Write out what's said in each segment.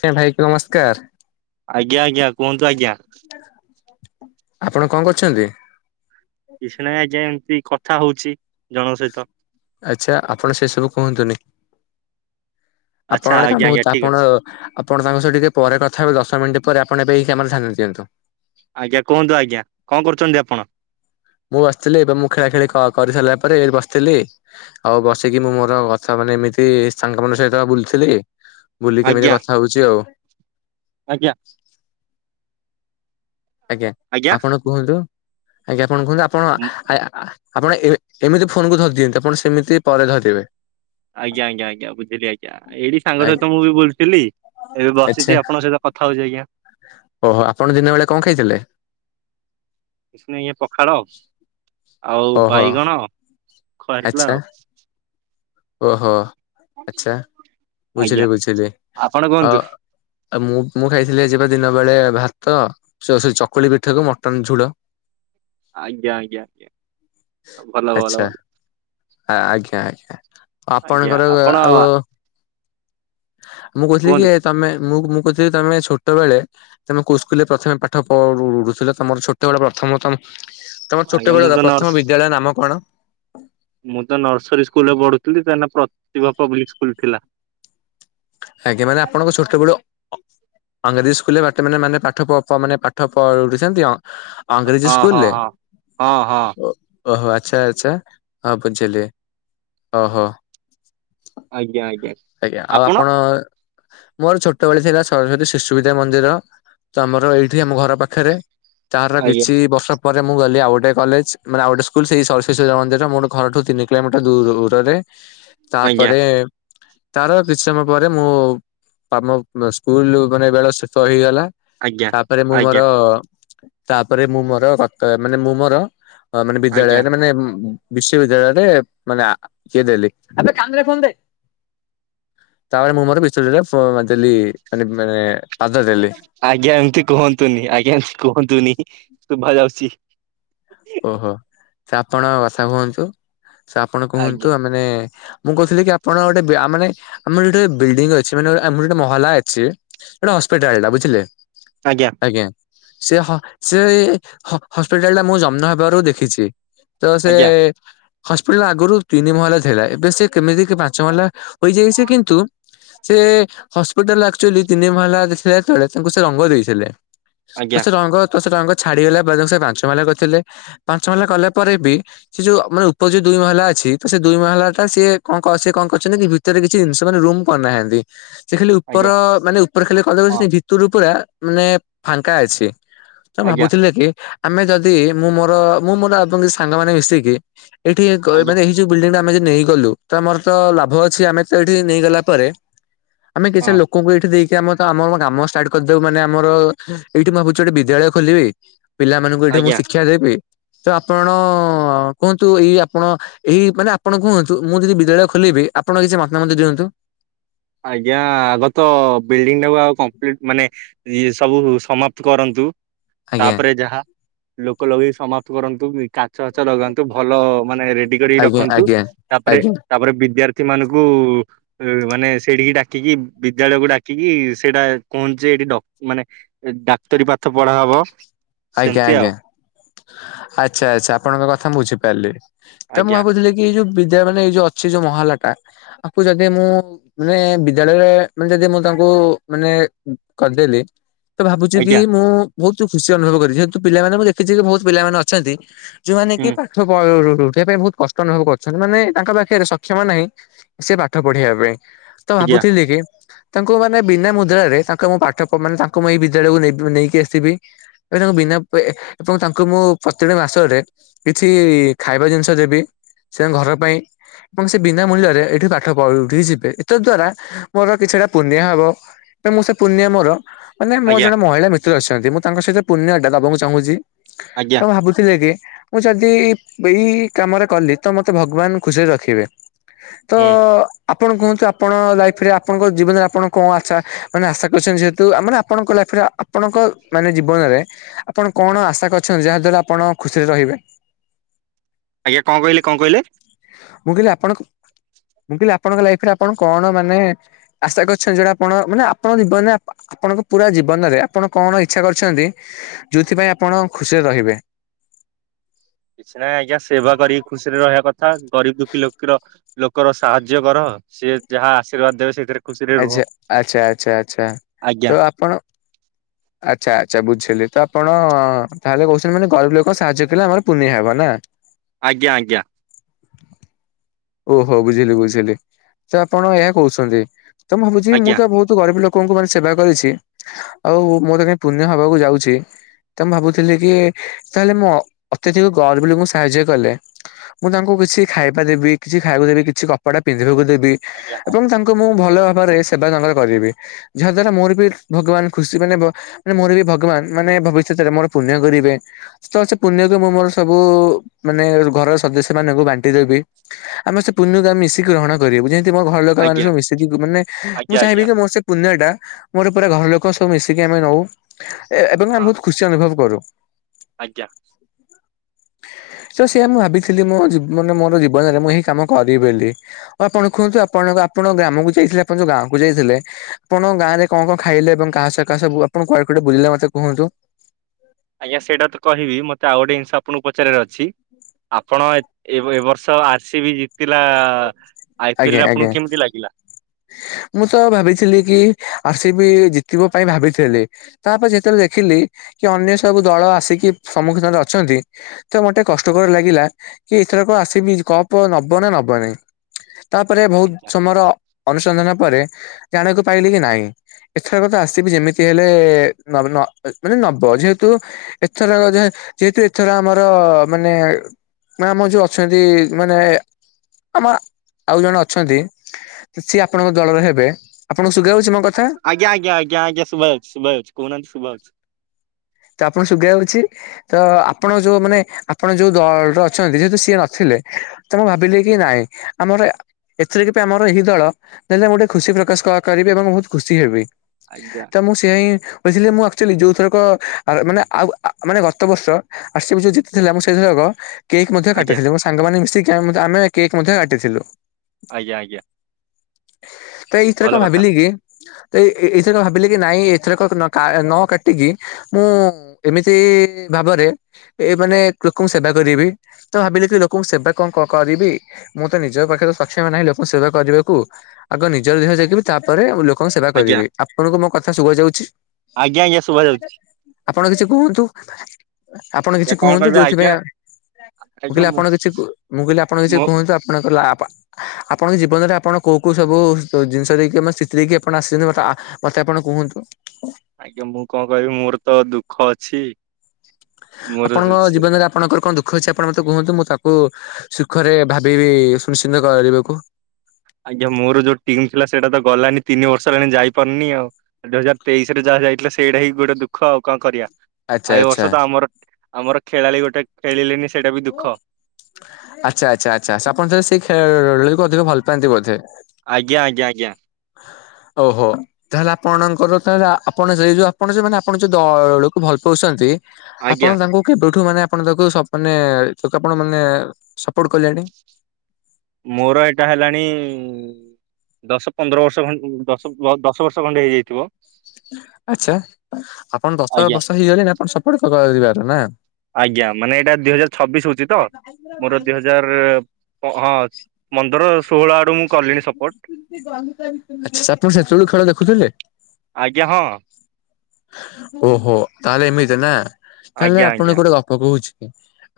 ସେ ଭାଇ କ ଆଜ୍ଞା ଆଜ୍ଞା କୁହନ୍ତୁ ଆଜ୍ଞା ନମସ୍କାର। ଆପଣ କଣ କରୁଛନ୍ତି? କିଛି ନାଇଁ ଆଜ୍ଞା ଏମିତି କଥା ହଉଛି ଜଣଙ୍କ ସହିତ। ଆଚ୍ଛା ଆପଣ ସେ ସବୁ କୁହନ୍ତୁ ନି। ଆପଣ ଆଚ୍ଛା ଗୋଟେ ଆଜ୍ଞା କାମ ଆଜ୍ଞା କରନ୍ତୁ ଠିକ୍ ଆପଣ ଅଛି ଆପଣ ତାଙ୍କ ସହ ଟିକେ ପରେ କଥା ହେବେ ଦଶ ମିନିଟ୍ ପରେ ଆପଣ ଏବେ ଏହି କାମ ଧ୍ୟାନ ଦିଅନ୍ତୁ। ଆଜ୍ଞା କୁହନ୍ତୁ ଆଜ୍ଞା। କଣ କରୁଛନ୍ତି ଆପଣ? ମୁଁ ବସିଥିଲି ଏବେ ମୁଁ ଖେଳା ଖେଳି କରି ସାରିଲା ପରେ ଏଠି ବସିଥିଲି। ଆଉ ବସିକି ମୁଁ ମୋର କଥା ମାନେ ଏମିତି ସାଙ୍ଗ ମାନଙ୍କ ସହିତ ବୁଲଥିଲି ବୁଲିକ ଏମିତି ଆଜ୍ଞା କଥା ହଉଛି ଆଉ। ଆଜ୍ଞା। ଆଜ୍ଞା ଆପଣ କୁହନ୍ତୁ ଆଜ୍ଞା ଆପଣ କୁହନ୍ତୁ ମୁଁ- ଆପଣ ଆପଣ ଏମିତି ଫୋନ କୁ ଧରି ଦିଅନ୍ନ୍ତି ଆପଣ ସେମିତି ପରେ ଧରିିବେ। ଆଜ୍ଞା ଆଜ୍ଞା ଆଜ୍ଞା ବୁଝିଲି ଆଜ୍ଞା ଏଇଠି ସାଙ୍ଗ ଆଜ୍ଞା ସହିତ ମୁଁ ବି ବୁଲଥିଲି ଏବେ ଆଚ୍ଛା ବସିଛି ଆପଙ୍କ ସହିତ କଥା ହଉଛି ଆଜ୍ଞା। ଓହୋ ଆପଣ ଦିନବେଳେ କଣ ଖାଇଥିଲେ? କିଛି ନାଇଁ ଇଏ ପଖାଳ ଆଉ ଓହୋ ବାଇଗଣ ଖୁଆ ହେଇଥିଲା ଆଚ୍ଛା ଆଉ। ଓହୋ ଆଚ୍ଛା ଆଜ୍ଞା ବୁଝିଲି ବୁଝିଲି ଆପଣ ଆ କୁହନ୍ତୁ ଆଉ ମୁଁ ମୁଁ ଖାଇଥିଲି ଆଜି ପା ଦିନ ବେଳେ ଭାତ, ସରି ସରି ଚକୁଳି ପିଠାକୁ ମଟନ ଝୁଳ। ଆଜ୍ଞା ଆଜ୍ଞା ଆଜ୍ଞା ଭଲ ଆଚ୍ଛା ଭଲ ଭଲ! ଆଜ୍ଞା ଆଜ୍ଞା। ଆପଣ ଆଜ୍ଞା ଙ୍କର ଆପଣ ଆଉ ମୁଁ କହୁଥିଲି କୁହନ୍ତୁ କି ତମେ ମୁଁ ମୁଁ କହୁଥିଲି କି ତମେ ଛୋଟ ବେଳେ ତମେ କୋଉ ସ୍କୁଲ ରେ ପ୍ରଥମେ ପାଠ ପଢୁଥିଲ ତମର ଛୋଟବେଳ ପ୍ରଥମ ତମ ତମର ଆଜ୍ଞା ଛୋଟ ମୁଁ ତ ବେଳର ନର୍ସ ପ୍ରଥମ ବିଦ୍ୟାଳୟ ନାମ କଣ? ମୁଁ ତ ନର୍ସରୀ ସ୍କୁଲରେ ପଢୁଥିଲି ତା ନା ପ୍ରତିଭା ପବ୍ଲିକ ସ୍କୁଲ ଥିଲା। ଆଜ୍ଞା ମାନେ ଆପଣଙ୍କ ଛୋଟବେଳୁ ଅଂରାଜୀ ସ୍କୁଲରେ ବାଟେ ମାନେ ମାନେ ପାଠ ପ ମାନେ ପାଠ ପଢୁଛନ୍ତି? ହଁ ଆଂଗ୍ରେଜୀ ହଁ ସ୍କୁଲରେ? ହଁ ହଁ ହଁ ଓହୋ ଆଚ୍ଛା ଆଚ୍ଛା ହଁ ବୁଝିଲି ଓହୋ। ଆଜ୍ଞା ଆଜ୍ଞା! ଆପଣ? ହ ମୋର ଛୋଟବେଳେ ଥିଲା ସରସ୍ଵତୀ ଶିଶୁ ବିଦ୍ୟା ମନ୍ଦିର। ତ ଆମର ଏଇଠି ଆମ ଘର ପାଖରେ ତାର ଆଜ୍ଞା କିଛି ବର୍ଷ ପରେ ମୁଁ ଗଲି ଆଉ ଗୋଟେ କଲେଜ ମାନେ ଆଉ ଗୋଟେ ସ୍କୁଲ ସେଇ ସରସ୍ଵତି ଶିଶୁ ମନ୍ଦିର ମୋର ଘରଠୁ ତିନି କିଲୋମିଟର ଦୂରରେ। ଆଜ୍ଞା ତାପରେ ତାର କିଛି ସମୟ ପରେ ମୁଁ ସ୍କୁଲ ମାନେ ବେଳ ଶେଷ ହେଇଗଲା। ଆଜ୍ଞା ଆଜ୍ଞା ତାପରେ ମୁଁ ମୋର ତାପରେ ମୁଁ ମୋର ଗପେ ମାନେ ମୁଁ ମୋର ମାନେ ଆଜ୍ଞା ବିଦ୍ୟାଳୟରେ ମାନେ ବିଶ୍ୱବିଦ୍ୟାଳୟରେ ମାନେ ଇଏ ଦେଲି। ତାପ ରେ ମୁଁ ମୋର ବିଶ୍ୱ ବିଦ୍ୟାଳୟରେ ଦେଲି ମାନେ ପାଦ ଦେଲି। ଆଜ୍ଞା ଏମିତି କୁହନ୍ତୁନି ଆଜ୍ଞା ଏମିତି କୁହନ୍ତୁ ନି ଶୁଭା ଯାଉଛି। ଓହୋ ସେ ଆପଣ କଥା କୁହନ୍ତୁ ସେ ଆପଣ ଆଜ୍ଞା କୁହନ୍ତୁ ଆ ମାନେ ମୁଁ କହୁଥିଲି କି ଆପଣ ଗୋଟେ ମାନେ ଆମର ଗୋଟେ ବିଲଡିଂ ଅଛି ମାନେ ଆମର ଗୋଟେ ମହଲା ଅଛି। ଏଇଟା ହସ୍ପିଟାଲଟା ବୁଝିଲେ? ଆଜ୍ଞା! ଆଜ୍ଞା ସେ ହ ସେ ହସ୍ପିଟାଲ ଟା ମୁଁ ଜନ୍ମ ହେବାରୁ ଦେଖିଛି। ତ ସେ ଆଜ୍ଞା ହସ୍ପିଟାଲ ଆଗରୁ ତିନି ମହଲା ଥିଲା ଏବେ ସେ କେମିତି କି ପାଞ୍ଚ ମହଲା କରି ଯାଇଚି କିନ୍ତୁ ସେ ହସ୍ପିଟାଲ ଆକ୍ଚୁଆଲି ତିନି ମହଲା ଥିଲା ଯେତେବେଳେ ତାଙ୍କୁ ସେ ରଙ୍ଗ ଦେଇଥିଲେ। ତ ଆଜ୍ଞା ସେ ରଙ୍ଗ ତ ସେ ରଙ୍ଗ ଛାଡିଗଲା ବେଳକୁ ସେ ପାଞ୍ଚମହଲା କରିଥିଲେ ପାଞ୍ଚମହଲା କଲାପରେବି ସେଯୋଉ ମାନେ ଉପରେଯୋଉ ଦୁଇମହଲା ଅଛି ତ ସେ ଦୁଇମହଲା ଟା ସିଏ କଣ କଣ ସେ କଣ କରିଛନ୍ତି କି ଭି ସେଥିରେ କିଛି ଜିନିଷ ମାନେ ରୁମ୍ କରିନାହାନ୍ତି। ସେ ଖାଲି ଉପର ଆଜ୍ଞା ମାନେ ଉପରେ ଖାଲି କଲର ହଉଚି ହଁ ସେଇ ଭିତରୁ ପୁରା ମାନେ ଫାଙ୍କା ଅଛି। ଆଜ୍ଞା ଭାବୁଥିଲେ କି ଆମେ ଯଦି ମୁଁ ମୋର ମୁଁ ମୋର ଆପଣଙ୍କ ସାଙ୍ଗମାନେ ମିଶିକି ଏଇଠି କ ଆଜ୍ଞା ମାନେ ଏଇଯୋଉ ବିଲଡିଙ୍ଗଟା ଆମେ ଯଦି ନେଇଗଲୁ ତ ଆମର ତ ଲାଭ ଅଛି ଆମେ ତ ଏଇଠି ନେଇଗଲା ପରେ ଆମେ କିଛି ହଁ ଲୋକଙ୍କୁ ଏଇଠି ଦେଇକି ଏଠି ଆମ ତ ଆମ କାମ ଷ୍ଟାର୍ଟ କରିଦେବୁ ମାନେ ଆମର ଏଇଠି ମୁଁ ଭାବୁଛି ଗୋଟେ ବିଦ୍ୟାଳୟ ଖୋଲିବି। ପିଲାମାନଙ୍କୁ ଏଇଠି ମୁଁ ଆଜ୍ଞା ଶିକ୍ଷା ଦେବି ତ ଆପଣ କୁହନ୍ତୁ ଏଇ ଆପଣ ଏଇ ମାନେ ଆପଣ କୁହନ୍ତୁ ମୁଁ ଯଦି ବିଦ୍ୟାଳୟ ଖୋଲିବି ଆପଣ କିଛି ମତାମତ ଦିଅନ୍ତୁ। ଆଜ୍ଞା ଆଗ ତ ବିଲ୍ଡିଂ ଟାକୁ ଆଉ କମ୍ପ୍ଲିଟ ମାନେ ଇଏ ସବୁ ସମାପ୍ତ କରନ୍ତୁ। ଆଜ୍ଞା ତାପରେ ଯାହା ଲୋକ ଲଗେଇ ସମାପ୍ତ କରନ୍ତୁ କା ଗଛ ଛ ଲଗାନ୍ତୁ ଭଲ ମାନେ ରେଡି କରିକି ଆଜ୍ଞା ରଖନ୍ତୁ ଆଜ୍ଞା। ତାପରେ ଆଜ୍ଞା ତାପରେ ବିଦ୍ୟାର୍ଥୀ ମାନଙ୍କୁ ମାନେ ଏଇଠିକି ଡାକିକି ବିଦ୍ୟାଳୟକୁ ଡାକିକି ସେଇଟା କୁହନ୍ତୁ ଯେ ଏଇଠି ଡ ମାନେ ଏ ଡାକ୍ତରୀ ପାଠ ପଢା ହବ। ଆଜ୍ଞା ସେମିତି ଆଜ୍ଞା ଆଉ ଆଚ୍ଛା ଆଚ୍ଛା ଆପଣଙ୍କ କଥା ମୁଁ ବୁଝିପାରିଲି ତ ମୁଁ ଆଜ୍ଞା ଭାବୁଥିଲି ଏଇ ଯୋଉ ବିଦ୍ୟା ମାନେ ଏଇ ଯୋଉ ଅଛି ଯୋଉ ମହାଲାଟା ଆକୁ ଯଦି ମୁଁ ମାନେ ବିଦ୍ୟାଳୟରେ ମାନେ ଯଦି ମୁଁ ତାଙ୍କୁ ମାନେ କରିଦେଲି ତ ଭାବୁଚି କି ଆଜ୍ଞା ମୁଁ ବୋହୁତୁ ଖୁସି ଅନୁଭବ କରିବି ଯେହେତୁ ପିଲାମାନଙ୍କୁ ଦେଖିଛି କି ବୋହୁତୁ ପିଲାମାନେ ଅଛନ୍ତି ଯୋଉମାନେ କି ହୁଁ ପାଠ [unintelligible] ୟା ପାଇଁ ବୋହୁତୁ କଷ୍ଟ ଅନୁଭବ କରିଛନ୍ତି ମାନେ ତାଙ୍କ ପାଖରେ ସକ୍ଷମ ନାହିଁ ସେ ପାଠ ପଢେଇବା ପାଇଁ। ତ ଆଜ୍ଞା ଭାବୁଥିଲି କି ତାଙ୍କୁ ମାନେ ବିନା ମୁଦ୍ରାରେ ତାଙ୍କ ମୁଁ ପାଠ ମାନେ ତାଙ୍କୁ ମୁଁ ଏଇ ବିଦ୍ୟାଳୟକୁ ନେବି ନେଇକି ଆସିବି। ଏବେ ତାଙ୍କୁ ବିନା ପ ଏବଂ ତାଙ୍କୁ ମୁଁ ପ୍ରତିଟି ମାସରେ କିଛି ଖାଇବା ଜିନିଷ ଦେବି ସେ ଘର ପାଇଁ ଏବଂ ସେ ବିନା ମୂଲ୍ୟରେ ଏଇଠି ପାଠ ପଢି଼ଉଠିକି ଯିବେ ଏତତ୍ ଦ୍ଵାରା ମୋର କିଛିଟା ପୁଣ୍ୟହବ। [unintelligible] ମୁଁ ସେ ପୁଣ୍ୟ ମୋର ମାନେ ମୋର ଆଜ୍ଞା ଜଣେ ମହିଳା ମିତ୍ର ଅଛନ୍ତି ମୁଁ ତାଙ୍କ ସହିତ ପୁଣ୍ୟଟା ଦବାକୁ ଚାହୁଁଛି। ତ ଆଜ୍ଞା ଭାବୁଥିଲି କି ମୁଁ ଯଦି ଏଇ କାମରେ କଲି ତ ମୋତେ ଭଗବାନ ଖୁସିରେ ରଖିବେ। ତ ହୁଁ ଆପଣ କୁହନ୍ତୁ ଆପଣ ଲାଇଫରେ ଆପଣଙ୍କ ଜୀବନରେ ଆପଣ କଣ ଆଶା ମାନେ ଆଶା କରିଛନ୍ତି ଯେହେତୁ ଆ ମାନେ ଆପଣଙ୍କ ଲାଇଫରେ ଆପଣଙ୍କ ମାନେ ଜୀବନରେ ଆପଣ କଣ ଆଶା କରିଛନ୍ତି ଯାହା ଦ୍ଵାରା ଆପଣ ଖୁସିରେ ରହିବେ। ଆଜ୍ଞା କଣ କହିଲେ କଣ କହିଲେ? ମୁଁ କହିଲି ଆପଣ ମୁଁ କହିଲି ଆପଣଙ୍କ ଲାଇଫରେ ଆପଣ କଣ ମାନେ ଆଶା କରିଛନ୍ତି ଯୋଉଟା ଆପଣ ମାନେ ଆପଣ ଜୀବନରେ ଆପ ଆପଣଙ୍କ ପୁରା ଜୀବନରେ ଆପଣ କଣ ଇଚ୍ଛା କରିଛନ୍ତି ଯେଉଁଥିପାଇଁ ଆପଣ ଖୁସିରେ ରହିବେ। କିଛି ନାହିଁ ଆଜ୍ଞା ସେବା କରିକି ଖୁସିରେ ରହିବା କଥା ଗରିବି ଦୁଖୀ ଲୋକୀର ଲୋକର ସାହାଯ୍ୟ କର ସିଏ ଯାହା ଆଶୀର୍ବାଦ ଦେବେ ସେଇଥିରେ ଖୁସିରେ ରୁହ। ଆଚ୍ଛା ଆଚ୍ଛା ଆଚ୍ଛା ଆଚ୍ଛା ଆଜ୍ଞା ତ ଆପଣ ଆଚ୍ଛା ଆଚ୍ଛା ବୁଝିଲି ତ ଆପଣ ତାହେଲେ କହୁଛନ୍ତି ମାନେ ଗରିବି ଲୋକ ସାହାଯ୍ୟ କଲେ ଆମର ପୁଣ୍ୟ ହବ ନା। ଆଜ୍ଞା ଆଜ୍ଞା। ଓହୋ ବୁଝିଲି ବୁଝିଲି ତ ଆପଣ ଏହା କହୁଛନ୍ତି ତ ମୁଁ ଭାବୁଛି ମୁଁ ଆଜ୍ଞା ତ ବୋହୁତୁ ମୁଁ ତ ଗରିବି ଲୋକଙ୍କୁ ମାନେ ସେବା କରିଛି ଆଉ ମୋର ତ କାଇଁ ପୁଣ୍ୟ ହବାକୁ ଯାଉଛି। ତ ମୁଁ ଭାବୁଥିଲି କି ତାହେଲେ ମୁଁ ଅତ୍ୟଧିକ ଗର୍ବୀ ଲୋକଙ୍କୁ ସାହାଯ୍ୟ କଲେ ମୁଁ ତାଙ୍କୁ କିଛି ଖାଇବା ଦେବି କିଛି ଖାଇବାକୁ ଦେବି କିଛି କପଡା ପିନ୍ଧିବାକୁ ଦେବି ଆଜ୍ଞା ହଁ ଏବଂ ତା ତାଙ୍କୁ ମୁଁ ଭଲ ଭାବରେ ସେବା ତାଙ୍କର କରିବି ଯାହା ଦ୍ଵାରା ମୋର ବି ଭଗବାନ ଖୁସି ମାନେ ମାନେ ମୋର ବି ଭଗବାନ ମାନେ ଭବିଷ୍ୟତରେ ମୋର ପୁଣ୍ୟ କରିବେ ତ ସେ ପୁଣ୍ୟକୁ ମୁଁ ମୋର ସବୁ ମାନେ ଘରର ସଦସ୍ୟ ମାନଙ୍କୁ ବାଣ୍ଟିଦେବି ଆମେ ସେ ପୂର୍ଣ୍ଣତା ମିଶିକି ଗ୍ରହଣ କରିବୁ ଯେ ମୋ ଘର ଲୋକ ମାନେ ଆଜ୍ଞା। ସବୁ ମିଶିକି ମାନେ ମୁଁ ଆଜ୍ଞା ଚାହିଁବି ଆଜ୍ଞା କି ମୋ ସେ ପୁଣ୍ୟ ଟା ମୋର ପୁରା ଘର ଲୋକ ସବୁ ମିଶିକି ଆମେ ନୋଉ ଏବଂ ଆମେ ହଁ ବହୁତ ଖୁସି ଅନୁଭବ କରୁ ଆଜ୍ଞା। ତ ସେୟା ମୁଁ ଭାବିଥିଲି ମୋ ମାନେ ମୋର ମାନେ ମୁଁ ଏହି କାମ କରିବି ବୋଲି ଓ ଆପଣ କୁହନ୍ତୁ ଆପଣ ଆପଣ ଗ୍ରାମ କୁ ଯାଇଥିଲେ ଆପଣ ଯୋଉ ଗାଁ କୁ ଯାଇଥିଲେ ଆପଣ ଗାଁରେ କଣ କଣ ଖାଇଲେଏବଂ କାହା ସହ କାହା ସହ ସବୁ ଆପଣ କୁଆଡେ କୁଆଡେ ବୁଲିଲେ ମତେ କୁହନ୍ତୁ? ଆଜ୍ଞା ସେଇଟା ତ କହିବି ମତେ ଆଉ ଗୋଟେ ଜିନିଷ ଆପଣଙ୍କୁ ପଚାରିବାର ଅଛି? ଆପଣ ଏ ଏ ବର୍ଷ ଆର ସି ବି ଜିତିଲା ଆଇ ଆଜ୍ଞା ପିଏଲ ରେ ଆଜ୍ଞା। ଆପଣଙ୍କୁ କେମିତି ଲାଗିଲା? ମୁଁ ତ ଭାବିଥିଲି କି ଆର୍ ସି ବି ଜିତିବ ପାଇଁ ଭାବିଥିଲି ତାପରେ ଯେତେବେଳେ ଦେଖିଲି କି ଅନ୍ୟ ସବୁ ଦଳ ଆସିକି ସମ୍ମୁଖୀନ ରେ ଅଛନ୍ତି ତ ମୋତେ କଷ୍ଟକର ଲାଗିଲା କି ଏଥରକ ଆସିବି କପ ନବ ନା ନବ ନାହିଁ ତାପରେ ବହୁତ ଆଜ୍ଞା ସମୟର ଅନୁସନ୍ଧାନ ପରେ ଜାଣିବାକୁ ପାଇଲି କି ନାହିଁ ଏଥରକ ତ ଆର ସିବି ଯେମିତି ହେଲେ ନ ମାନେ ନବ ଯେହେତୁ ଏଥର ଯ ଯେହେତୁ ଏଥର ଆମର ମାନେ ମା ଆମର ଯୋଉ ଅଛନ୍ତି ମାନେ ଆମ ଆଉ ଜଣେ ଅଛନ୍ତି ସିଏ ଆପଣଙ୍କ ଦଳରେ ହେବେ ଆପଣଙ୍କୁ ସୁୁାଭଜାଉଛି ମୋ କ ଆଜ୍ଞା ଆଜ୍ଞା ଆଜ୍ଞା ଆଜ୍ଞା ଶୁଭା ଯାଉଛି ଶୁଭା ଯାଉଛି କହୁନାହାନ୍ତି ଶୁଭା ଯାଉଛି। ତ ଆପଣ ଶୁଗା ଯାଉଛି। ତ ଆପଣ ଯୋଉ ମାନେ ଆପଣ ଯୋଉ ଦଳରେ ଅଛନ୍ତି ଯେହେତୁ ସିଏ ନଥିଲେ ତ ମୁଁ ଭାବିଲି କି ନାଇଁ ଆମର ଏଥିରେ କି ବି ଆମର ଏହି ଦଳ ନହେଲେ ମୁଁ ଗୋଟେ ଖୁସି ପ୍ରକାଶ କରିବି ଏବଂ ବହୁତ ଖୁସି ହେବି ଆଜ୍ଞା ତ ମୁଁ ସେୟା ହିଁ ବୁଝିଲି ମୁଁ ଆକ୍ଚୁଆଲି ଯୋଉ ଥରକ ଆ ମାନେ ଆଉ ମାନେ ଗତ ବର୍ଷ ଆର‌ ସି ବି ଯୋଉ ଜିତିଥିଲା ମୁଁ ସେଇ ଥରକ କେକ୍ ମଧ୍ୟ ଆଜ୍ଞା କାଟିଥିଲି ମେ ସାଙ୍ଗମାନେ ମିଶିକି ଆମେ କେକ୍ ମଧ୍ୟ କାଟିଥିଲୁ ଆଜ୍ଞା ଆଜ୍ଞା। ତ ଏଇଥରେ ଭଲ କ କଥା ଭାବିଲି କି ତ ଏଇଥର କ ଭାବିଲେ କି ନାଇଁ ଏଥରକ ନ କାଟିକି ମୁଁ ଏମିତି ଭାବରେ ଏ ମାନେ ଲୋକଙ୍କୁ ସେବା କରିବି ତ ଭାବିଲି କି ଲୋକଙ୍କୁ ସେବା କଣ କରିବି ମୁଁ ତ ନିଜ ପାଖରେ ସକ୍ଷମ ନାହିଁ ଲୋକଙ୍କୁ ସେବା କରିବାକୁ ଆଗ ନିଜର ଦେହ ଦେଖିବି ତାପରେ ଲୋକଙ୍କ ସେବା ଆଜ୍ଞା କରିବି। ଆପଣଙ୍କୁ ମୋ କଥା ଶୁଗା ଯାଉଛି? ଆଜ୍ଞା ଆଜ୍ଞା ଶୁଭା ଯାଉଛି। ଆପଣ କିଛି କୁହନ୍ତୁ ଆପଣ ଆଜ୍ଞା କିଛି କଣ କୁହନ୍ତୁ କହିବି ଆଜ୍ଞା ଯୋଉଥିପାଇଁ ମୁଁ କହିଲି ଆପଣ କିଛି କୁ ମୁଁ କହିଲି ଆପଣ କିଛି ମୁଁ କୁହନ୍ତୁ ଆପଣଙ୍କ ଲା ପା ଆପଣଙ୍କ ଜୀବନରେ ଆପଣ କୋଉ କୋଉ ସବୁ ଜିନିଷ ଦେଇକି ଏବଂ ସ୍ଥିତି ଦେଇକି ଆପଣ ଆସିଛନ୍ତି ମତେ ମତେ ଆପଣ କୁହନ୍ତୁ? ଆଜ୍ଞା ମୁଁ କଣ କହିବି ମୋର ତ ଦୁଃଖ ଅଛି ଆପଣଙ୍କ ମୋର ଜୀବନରେ ଆପଣଙ୍କର କଣ ଦୁଃ ଖ ଅଛି ଆପଣ ମତେ କୁହନ୍ତୁ ମୁଁ ତାକୁ ସୁଖରେ ଭାବିବି ସୁନିଶ୍ଚିନ୍ତ କରିବାକୁ ଆଜ୍ଞା ମୋର ଯୋଉ ଟିମ୍ ଥିଲା ସେଇଟା ତ ଗଲାନି ତିନି ବର୍ଷ ହେଲାଣି ଯାଇପାରୁନି ଆଉ ଦୁଇ ହଜାର ତେଇଶରେ ଯାହା ଯାଇଥିଲା ସେଇଟା ହି ଗୋଟେ ଦୁଃଖ ଆଉ କଣ କରିବା। ଆଚ୍ଛା ଆଉ ଏ ଆଚ୍ଛା ବର୍ଷ ତ ଆମର ଆମର ଖେଳାଳି ଗୋଟେ ଖେଳିଲେନି ସେଇଟା ବି ଦୁଃଖ। ଆଚ୍ଛା ଆଚ୍ଛା ଆଚ୍ଛା ଆପଣ ଜ ସେଇ ଖେଳକୁ ଅଧିକ ଭଲ ପାଆନ୍ତି ବୋଧେ? ଆଜ୍ଞ ଆଜ୍ଞା ଆଜ୍ଞା। ଓହୋ। ତାହେଲେ ଆପଣଙ୍କର ତାହେଲେ ଆପଣ ସେଇ ଯୋଉଁ ଆପଣ ସେମାନେ ଆପଣ ଯୋଉ ଦଳକୁ ଭଲ ପାଉଛନ୍ତି ଆପଣ ଆଜ୍ଞା। ତାଙ୍କୁ କେବେଠୁ ମାନେ ଆପଣ ତାକୁ ସପ ମାନେ ତାକୁ ଆପଣ ମାନେ ସପୋର୍ଟ କଲେଣି? ମୋର ଏଇଟା ହେଲାଣି ଦଶ ପନ୍ଦର ବର୍ଷ ଖଣ୍ଡ ଦଶ ଦଶ ବର୍ଷ ଖଣ୍ଡେ ହେଇଯାଇଥିବ। ଆଚ୍ଛା ଆପଣ ଦଶ ଆଜ୍ଞା ବର୍ଷ ହେଇଗଲେଣି ଆପଣ ସପୋର୍ଟ କରିବାର ନା? ଆଜ୍ଞା ମାନେ ଏଇଟା ଦିଇ ହଜାର ଛବିଶ ହଉଛି ତ ମୋର ଦି ହଜାର ହେ ହଁ ପନ୍ଦର ଷୋହଳ ଆଡୁ ମୁଁ କଲିଣି ସପୋର୍ଟ। ଆଛା ଆପଣ ସେତେବେଳୁ ଖେଳ ଦେଖୁଥିଲେ? ଆଜ୍ଞା ହଁ। ଓହୋ ତାହେଲେ ଏମିତି ନା, ତାହେଲେ ଆଜ୍ଞା ଆପଣଙ୍କୁ ଆଜ୍ଞା ଗୋଟେ ଗପ କହୁଛି।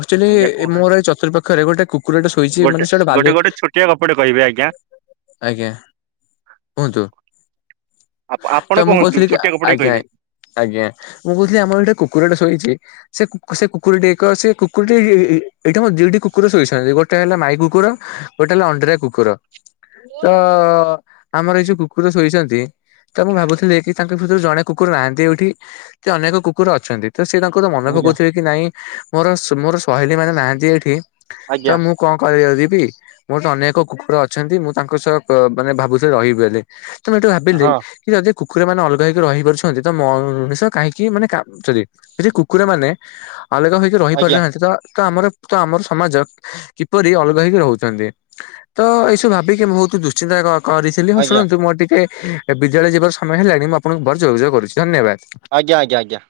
ଆକ୍ଚୁଆଲି ଆଜ୍ଞା ଏଇ କଣ ମୋର ଚତୁର୍ପକ୍ଷରେ ଗୋଟେ କୁ କୁକୁରଟା ଶୋଇଛି, ଗୋଟେ ମାନେ ସେଟା ଗୋଟେ ବାଲେ ଗୋଟେ ଛୋଟିଆ ଗପଟେ କହିବେ ଆଜ୍ଞା ଆଜ୍ଞା କୁହନ୍ତୁ, ଆପ ଆପଣ ତ ମୁଁ କୁହନ୍ତୁ କହୁଥିଲି କି ଛୋଟିଆ ଗପଟେ ଆଜ୍ଞା କହିବେ। ଆଜ୍ଞା ମୁଁ କହୁଥିଲି ଆମର ଗୋଟେ କୁକୁରଟେ ଶୋଇଛି। ସେ କୁକ ସେ କୁକୁରଟି ଏକ ସେ କୁକୁରଟି ଏଇଟି ଆମର ଦିଟି କୁକୁର ଶୋଇଛନ୍ତି, ଗୋଟେ ହେଲା ମାଇ କୁକୁର ଗୋଟେ ହେଲା ଅଣ୍ଡିରା କୁକୁର। ତ ଆମର ଏଇ ଯୋଉ କୁକୁର ଶୋଇଛନ୍ତି ତ ମୁଁ ଭାବୁଥିଲି କି ତାଙ୍କ ଭିତରୁ ଜଣେ କୁ କୁର ନାହାନ୍ତି ଏଇଠି, ସେ ଅନେକ କୁକୁର ଅଛନ୍ତି ତ ସେ ତାଙ୍କୁ ତ ମନେ ଆଜ୍ଞା ପକଉଥିବେ। ନାଇଁ ମୋର ସ ମୋର ସହେଲୀ ମାନେ ନାହାନ୍ତି ଏଠି ତ ଆଜ୍ଞା ମୁଁ କଣ କରିିବାକୁ ଯିବି, ମୋର ତ ଅନେକ କୁକୁର ଅଛନ୍ତି ମୁଁ ତାଙ୍କ ସହ କ ମାନେ ଭାବୁଥିଲି ରହିବି ବେଲି। ତ ମୁଁ ହେଠୁ ଭାବିଲି ହଁ କି ଯଦି କୁକୁର ମାନ ଅଲଗା ହେଇକି ରହିପାରୁଛ ନ୍ତି ତ ମଣିଷ କାହିଁକି ମାନେ କା ସରି ଯଦି କୁକୁର ମାନେ ଅଲଗା ହୋଇ ଆଜ୍ଞା ରହିପାରିନାହାନ୍ତି ତ ତ ଆମର ତ ଆମର ସମାଜ କିପରି ଅଲଗା ହେଇକି ରହୁଛନ୍ତି। ତ ଏଇସବୁ ଭାବିକି ବହୁତ ଦୁଶ୍ଚିନ୍ତା କ କରିଥିଲି ହଁ ଆଜ୍ଞା ଶୁଣନ୍ତୁ ମୋର ଟିକେ ବିଦ୍ୟାଳୟ ଯିବାର ସମୟ ହେଲାଣି, ମୁଁ ଆପଣଙ୍କୁ ଭର ଯୋଗାଯୋଗ କରୁଛି ଧନ୍ୟବାଦ। ଆଜ୍ଞା ଆଜ୍ଞା ଆଜ୍ଞା।